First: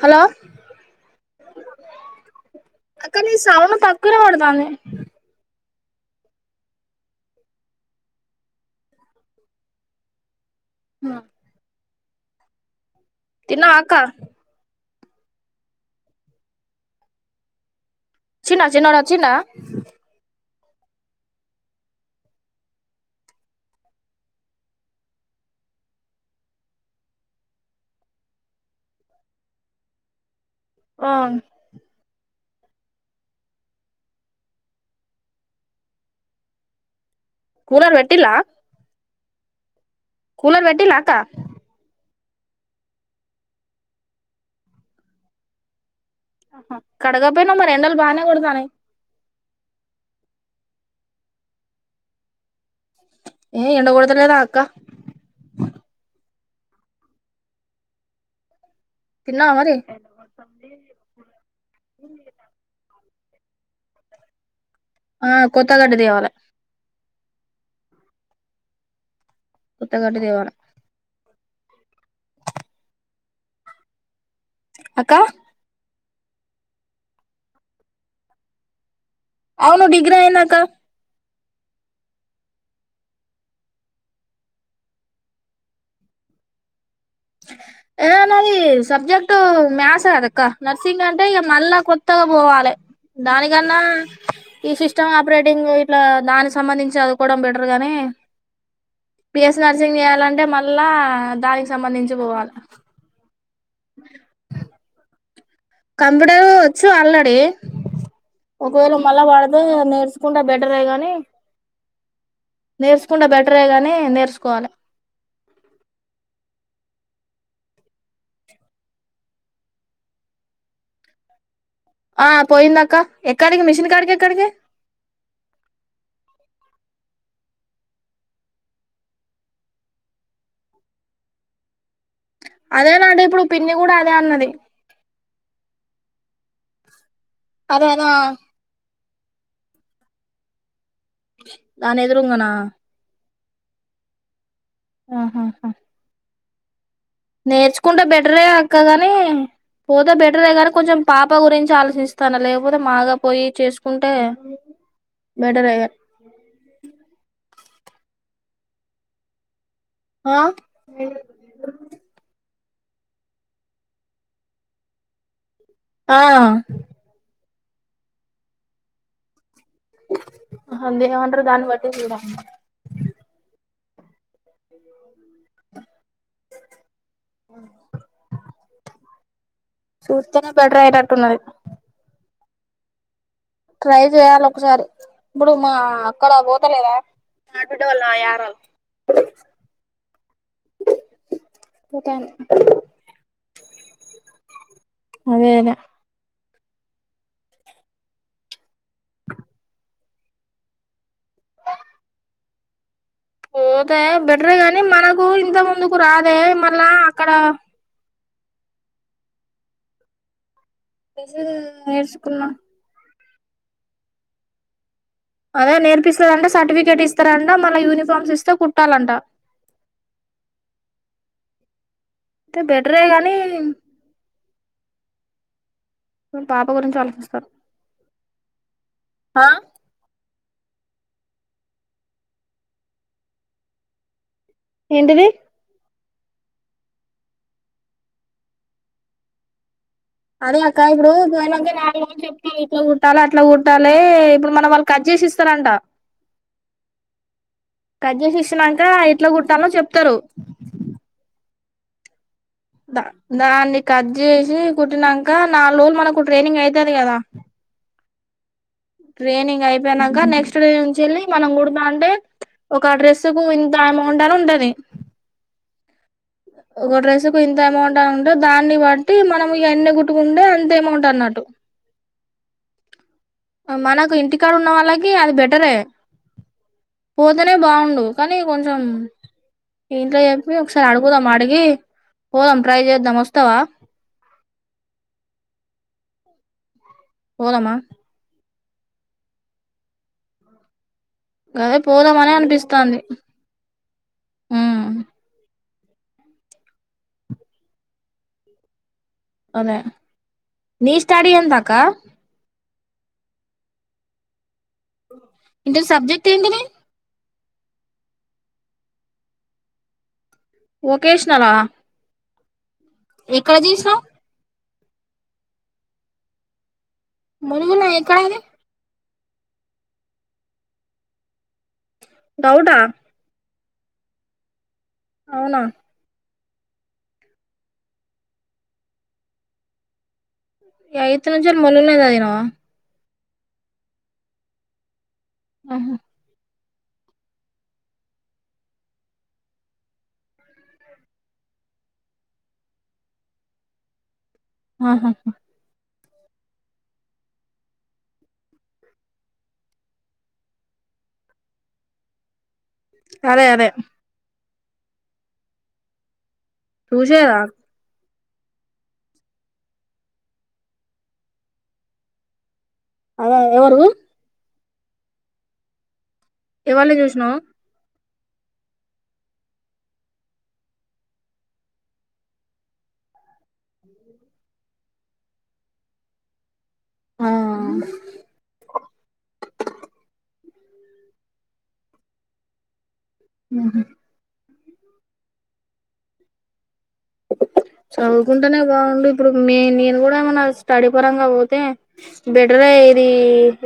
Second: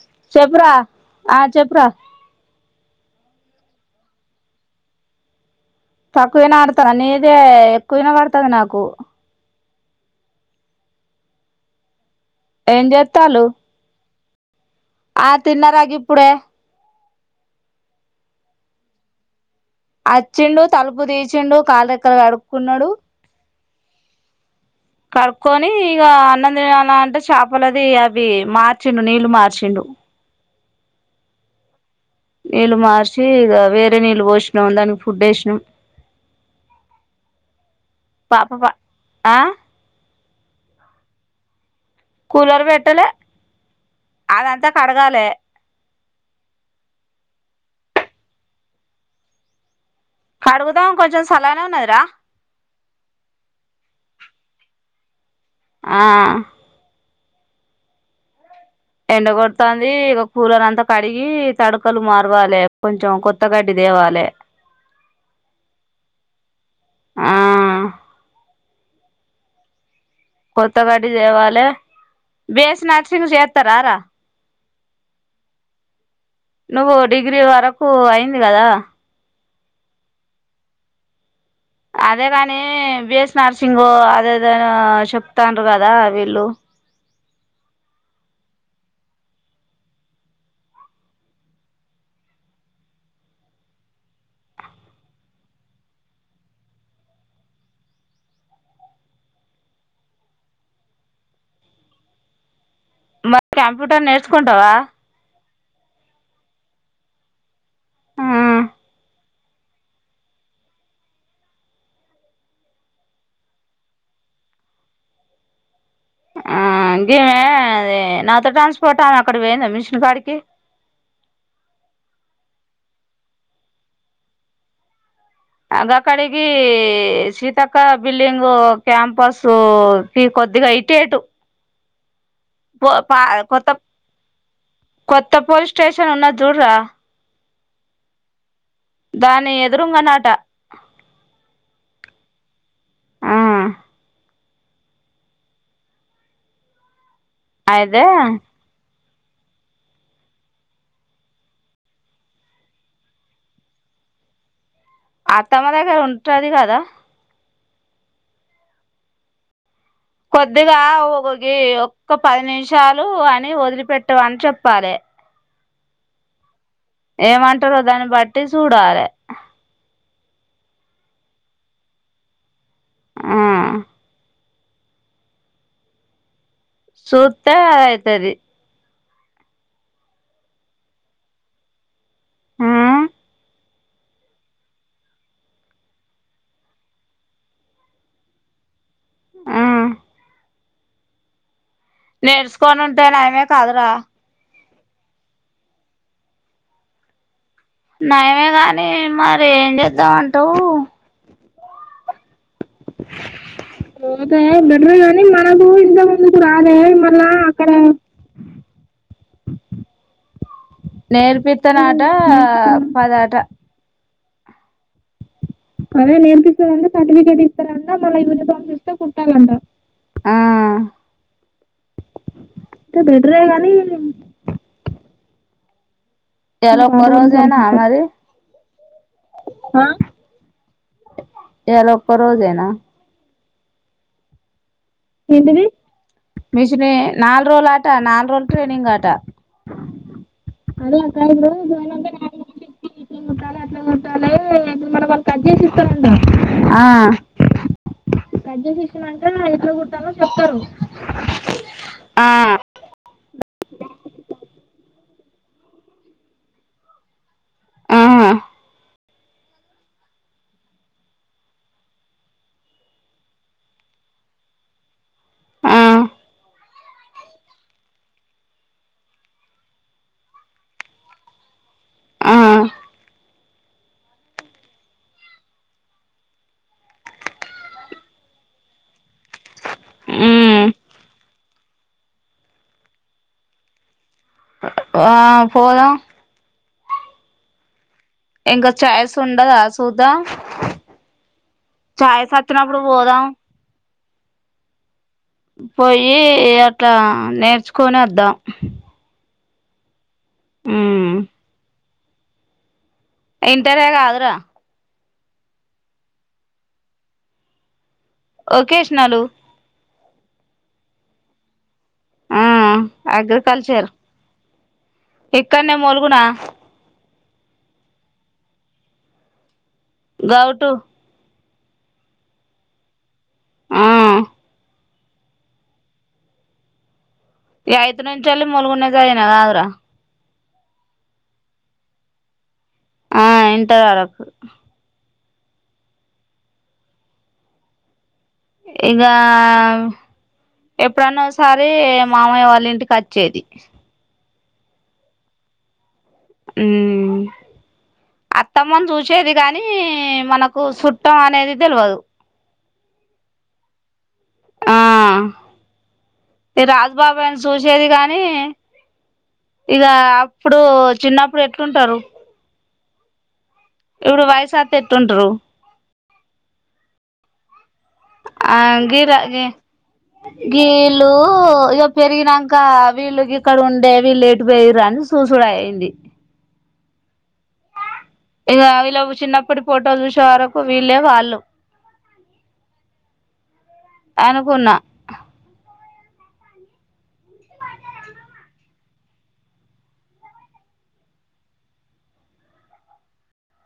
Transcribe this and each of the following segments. Hello చెప్పురా ఆ చెప్పురా అక్క నీ సౌండ్ తక్కువ ఇనపడ్తంది. తక్కువనే ఆడతాను నీదే ఎక్కువ ఇనపడతది నాకు [inaudible] ఏం జే తిన్నావా అక్కా ఆ తిన్నరా గిప్పుడే చిన్నా చిన్నోడ్ వచ్చిండా అచ్చిండు తలుపు తీచిండు కాలు రెక్కల్ కడుక్కున్నడు కడుక్కొని ఇగ అన్నం తినాల అంటే చాపలది అవి మార్చిండు నీళ్లు మార్చిండు ఆ నీళ్ళు మార్చి ఇగ వేరే నీళ్ళు పోసినం దానికి ఫుడ్ ఏసినం కూలర్ పెట్టిన్ల ఆ కూలర్ పెట్టిల్లా అక్క కూలర్ పెట్టలే అదంతా కడగాలె కడగపోయిన మరి ఎండల్ బానే కొడతాన్నయి కడుగుదాం కొంచం సళ్ళగనే ఉన్నదిరా ఏ ఎండ కొడ్తలేదా అక్క ఆ తిన్నావా మరి ఎండగొడ్తాంది ఇగ కూలర్ అంతా కడిగి తడకలు మారవాలి కొంచం కొత్తగడ్డి తేవాలె ఆ కొత్తగడ్డి తేవాలె ఆ కొత్తగడ్డి తేవాలే కొత్తగడ్డి తేవాల్ లె బి ఎస్ నర్సింగ్ చేత్తరా రా అక్క నువ్వు డిగ్రీ వరకు అయింది కదా అవును డిగ్రీ అయిందక్క అదే కాని బిఎస్ నర్సింగ్ అదేద చెప్తాన్రు కదా వీళ్ళు ఏ నాది సబ్జెక్ట్ మ్యాథ్స్ కదక్క నర్సింగ్ అంటే ఇగ మళ్ళ కొత్తగా పోవాలె దానికన్నా ఈ సిస్టమ్ ఆపరేటింగ్ ఇట్లా దాని సంబంధించి చదువుకోవడం బెటర్ గనీ బిఎస్ నర్సింగ్ చేయాలంటే మళ్ళా దానికి సంబంధించి పోవాల మరి కంప్యూటర్ నేర్చుకుంటావా కంప్యూటరు వొచ్చు ఆల్రెడీ ఒకవేళ మళ్ళా పడ్తే నేర్చుకుంటే బెటరే గనీ నేర్చుకుంటే బెటరే గనీ నేర్చుకోవాలె. ఆ ఇంకేమే అది నాతో ట్రాన్స్పోర్ట్ ఆమె అక్కడ పోయిందా మెషిన్ కాడికి ఆ పోయిందాక్క ఎక్కడికి మిషన్ కాడికి ఎక్కడికి. అ గక్కడికీ సీతక్క బిల్డింగు క్యాంపసు టి కొద్దిగా ఇటేటు. పో అదేనా పా అంటే ఇప్పుడు పిన్ని కూడా అదే అన్నది. త పోలీస్ స్టేషన్ ఉన్నది జూడరా. అదేనా. దాని ఎదురుంగ నాట. దాని ఎదురుంగనా. ఆ. ఆ హా హా హా. నేర్చకుంటె అయితే బెట్రే అక్క గని. పేమ్ పోతే బెటరే గనీ కొంచెం పాప గురించి ఆలోచిస్తాన్న లేకపోతే మాగా పోయి చేసుకుంటే. అత్తమ్మ బెటరే దగ్గర ఉంటది కదా. ఆ కొద్దిగా ఒగే ఒక్క పది నిమిష. చాలు అని వదిలిపెట్టువని చెప్పాలె. ఆ. ఏమంటారో దాని బట్టి సుడాలే. మున్ దేమంటరో దాన్ని బట్టి సూడా. ఆ. [inaudible] సుత్తే అయితది. సూస్తేనే బెటర్ అయితట్టున్నది. ఆ. ట్రై చేయాలి ఒకసారి ఇప్పుడు మా అక్కడ పోతలేద. ఆ. పోతాంది నేర్సుకొని ఉంటే ఆయమే కాదురా. అదే అదే. నయమే గాని మరి ఏం జెద్దామంటావూ. పోతే బెటర్ గనీ మనకు ఇంత ముందుకు రాదే మళ్ళ అక్కడ. నేర్పిపిత్తే నాటా నేర్చుకున్నా పద. [unintelligible] అదే నేపిస్తారంట సర్టిఫికెట్ ఇస్తారంటా మళ్ళ యూనిఫామ్స్ ఇస్తే కుట్టాలంట ఆ. అంటే ఇంకా బెటరే గాని బెటరేగనీ. పాప గురించి ఆలోచిస్తారు [unintelligible] ఆ అ. ఇయాలా ఒక్క రోజేనా. ఏంటిది. మిషిని నాల్రోరట ఆట, నాల్రోల్ ట్రైనింగ్ ఆట. నాలుగు రోజులు చెప్పింది, ఇట్లా కుట్టాలి అట్లా కుట్టాలి ఇప్పుడు మన వాళ్ళు కట్ చేసి ఇస్తారంట కట్ జేస్. పెద్ద మిషిన్ అంటే ఎట్లా కుట్టాల్నో చెప్తారు. ఆ. ద దాన్ని కట్ చేసి కుట్టినంక, నాలుగు రోజులు మనకు ట్రైనింగ్ అయితాంది కదా. ఆహ్. ట్రైనింగ్ అయిపోయినంక, నెక్స్ట్ డే నుంచి చేళ్ళి మనంకుడతాంటే, ఒక డ్రెస్సు కు ఇంత అమౌంట్ అని ఉంటది. ఆ ఒక డ్రెస్ కు ఇంత అమౌంట్ అని ఉంటే దాన్ని బట్టి మనం ఇగా ఎన్ని కుట్టుకుంటే అంత అమౌంట్ అన్నట్టు. ఆ మనకు ఇంటి కాడ ఉన్న వాళ్ళకి అది బెటరే, పోతేనే బాగుండు కానీ కొంచెం. ఇంట్లో చెప్పి ఒకసారి అడుగుదాం, అడిగి. పోదాం ట్రై చేద్దాం, వస్తావా. ఆ పోదాం. పోదామా. ఇంకా ఛాయిస్ ఉండదా సుద్దాం. గదే పోదామనే అనిపిస్థాంది. ఉమ్మ్. పోయ్యి అట్లా నేర్చుకొని అద్దాం. అదే. నీ స్టడీ ఎందాకా. ఇంటర్ గాదుర. ఇంటర్ సబ్జెక్ట్ ఏంటిది. ఓకేష్నాలు. ఒకేషనల్ ఆ. ఆ అగ్రికల్చర్. ఇక్కడ్నే మూలుగునా. ములుగున ఎక్కడది. గౌటు. గౌటా. ఆ. అవునా. య్యాయిత్ నుంచెల్లి, ములుగుల్నే చదివినవ్ కద్రా. య్యాయిత్ నుంచెల్లి ముల్గుల్నే చదివినవ. ఆ ఇంటర్ వరకు. ఆహుమ్. ఇగా ఎప్పుడన్నా ఓసారి, మామయ్య వాళ్ళ ఇంటికి అచ్చేది. ఆహా. ఉమ్మ్ అత్తమ్మను చూసేది కానీ, మనకు సుట్టం అనేది తెల్వదు. అదే అదే. ఆ. ఈ రాగ్ బాబాయి నీ, చూసేదా సుచేది కాగానీ. కానీ ఇక అప్పుడు చిన్నప్పుడు ఎట్లుంటారు అ ఎవడు వయసా ఎట్లుంటరు ఎవల్ని చూసినవ్ ఆ గిరా గ గీళ్ళు ఇగొ పెరిగినంక వీలు గి క్క ఉండే విల్లెటూపోయియ్యిర్రు అని అని సూసుడైంది ఆ వీళ్లే వాళ్ళు అనుకున్నా చదువుకుంటేనే బాగుండు ఇప్పుడు నేను కూడా ఏమైనా స్టడీ పరంగా పోతే బెటరే ఇది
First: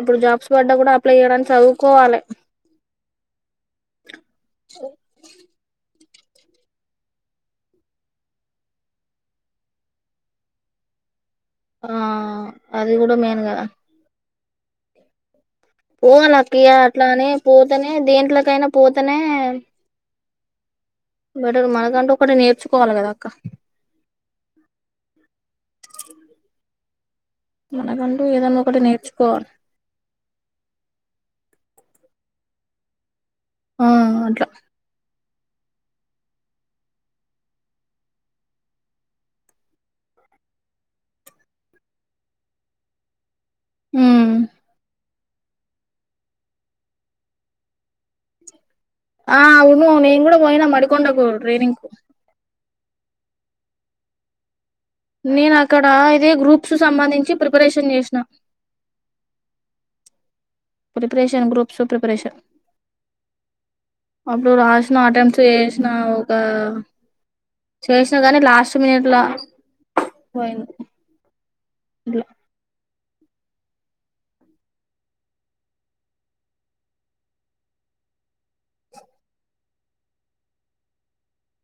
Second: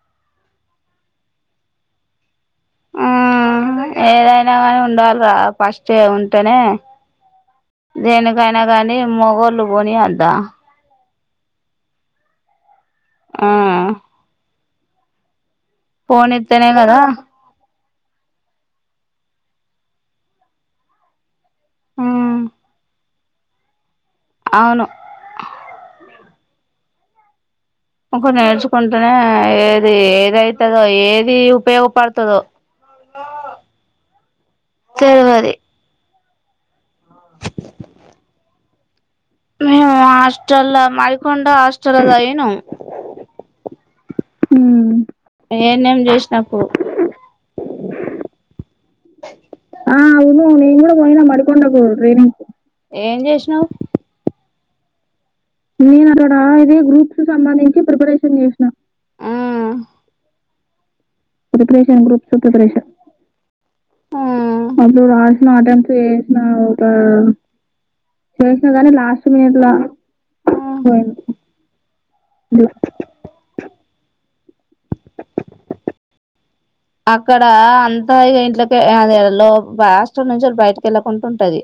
ఇప్పుడు జాబ్స్ పడ్డా కూడా అప్లైయడానికి చదువుకోవాలి ఆ ఏదైనా కానీ ఉండాలి రా ఫ స్టే ఉంటేనే దేనికైనా కానీ మొగళ్ళు పోనియద్దా ఆ అది కూడా మెయిన్ ఆ కదా పోవ పోనిత్తేనే నక్కియా ఇ కదా అట్లానే పో తనే దేంట్లోకైనా పోతనే బెటర్ మనకంటే ఒకటి ఉమ్ నేర్చుకోవాలి కదా అక్క అవును మనకంటూ ఇంకా ఏదన్నా ఒకటి నేర్చుకుంటేనే నేర్చుకోవాలి ఏది ఏదైతే ఏది ఉపయోగపడుతదో ఉం అట్లా తెల్వాది మను హస్టల్ మడికొండ హాస్టెల్ ల చదివినం ఉమ్ ఎ న్ ఎం చేసినప్పుడు ఆ అవును ఆ నేను కుడా అవును పోయిన నేను కూడా పోయినా మడికొండకు ట్రైనింగ్ మడికొండకు కు ట్రైనింగ్ కి ఏం చేసినవ్ నేను అక్కడ ఇదే గ్రూప్ సంబంధించి ప్రిపరేషన్ చేసిన ఆ preparation groups preparation groups preparation ఉ అప్పుడు రాసిన ఆటెప్ట్ చేసిన ఒక చేసిన గాని చేసినా లాస్ట్ కానీ మినిట్ లా లాస్ట్ మినిట్లా పోయింది ఇట్లా అ [inaudible] అక్కడ అంతై ఇంట్లోకె అది లో హాస్టల్ నుంచి వాళ బయటకెళ్ళ కొంటుంటది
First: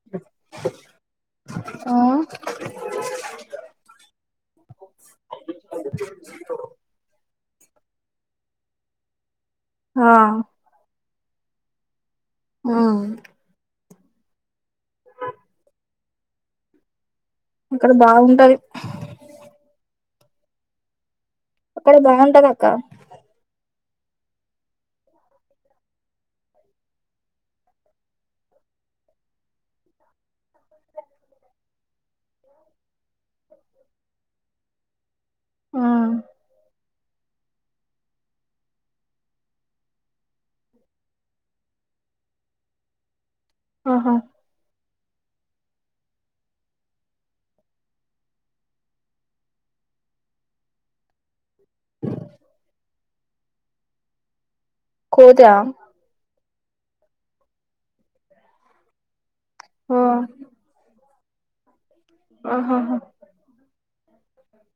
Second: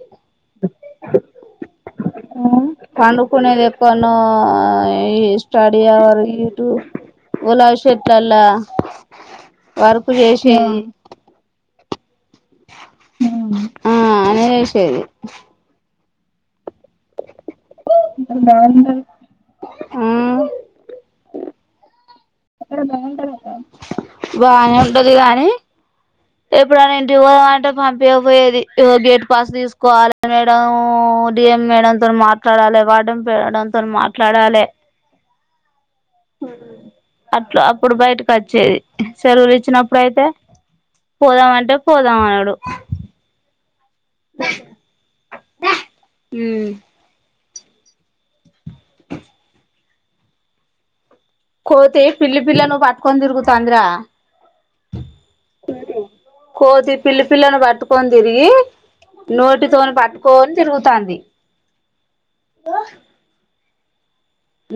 ఆ పండుకునేది ఎక్కన్నో ఈ స్టడీ అవర్ ఇటు ఒలాబీ చెట్లల్లా వర్క్ ఆ చేసి ఉ ఆ అనే చెస్ సేది అక్కడ బాగుంటది ఆ అక్కడ బాన్ అక్కడ బాగుంటది అక్క బాగానే ఉంటది గాని ఎప్పుడనా ఇంటికి పొదమంటే పంపియాక పోయేది ఇగో గేట్ పాస్ తీసుకోవాలే మేడం డిఎం మేడంతో మాట్లాడాలే వార్డెన్ మేడంతోనీ మాట్లాడాలె ఆ అట్లా అప్పుడు బయటకు వచ్చేది సెలవులు ఇచ్చినప్పుడుయితే పోదామంటే పోదాం అనుడు ఆహా ఉ కోతే పిల్లి పిల్లను పాట్టుకొని తిరుగు తంది రా కోతా కోతి పిల్లి పిల్లను పట్టుకొని తిరిగి నోటితోని ఓ పట్టుకొని తిరుగుతంది ఆహాహ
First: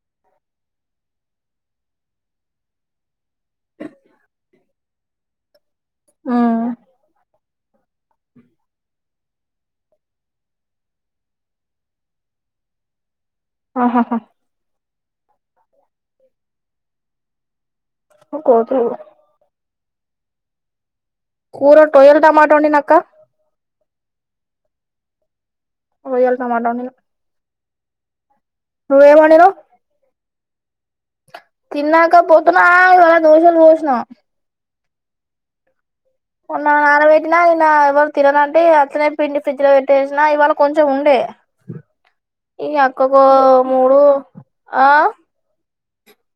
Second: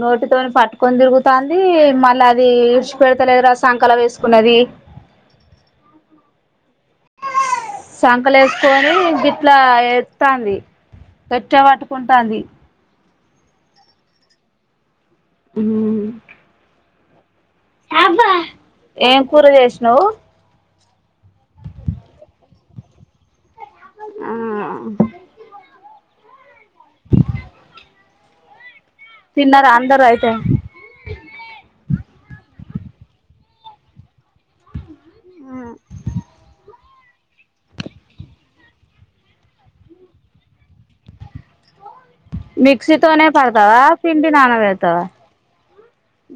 నోటితోని పట్టుకొని తిరుగుతంది మళ్ళీ అది ఇడిచిపెడతలేదు రా సంకల వేసుకున్నది ఉ సంకలో ఏసుకొని గిట్లా ఎత్తుతంది గట్టిగా పట్టుకుంటాంది ఆహాహా ఉ కోతులు ఏం కూర చెస్ నువ్ కూర టొయల్ టమాటో వండినా అక్క ఆ ఓయల్ టమాటో వండిన నువ్వేం వండినవ్ తిన్నార అందరూ అయి తే తిన్నాక పోతున్నా ఇవళ దోషలు పోషినా మోన్న నానబెట్టిన నిన్న ఎవరు తిననంటే ఇగ అట్లనే పిండి ఫ్రిడ్జ్ లో పెట్టేసినా ఇవాళ కొంచెం ఉండే ఈ అక్కకు మిక్సితోనే పడదావా మూడు పిండి ఆ నానాబెడతావా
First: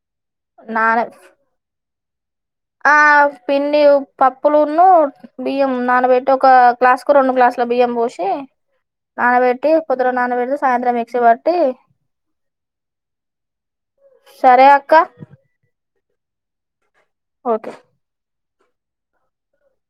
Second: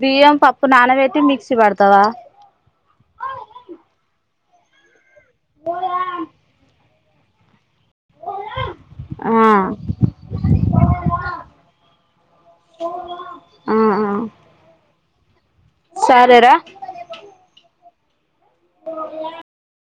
బియ్యం పప్పు నాన బెట్టి మిక్సి పడత్ తవా ఆ పిన్ని పప్పులున్న బియ్యం నాన్నబెట్టి ఒక గ్లాస్ కు రెండు గ్లాస్సులు బియ్యం పోసి ఆ నానబెట్టి కొద్దిగా నానబెట్టి సాయంత్రం మిక్సీ పట్టి సరే ఇంకా సారీ రా [unintelligible] [unintelligible]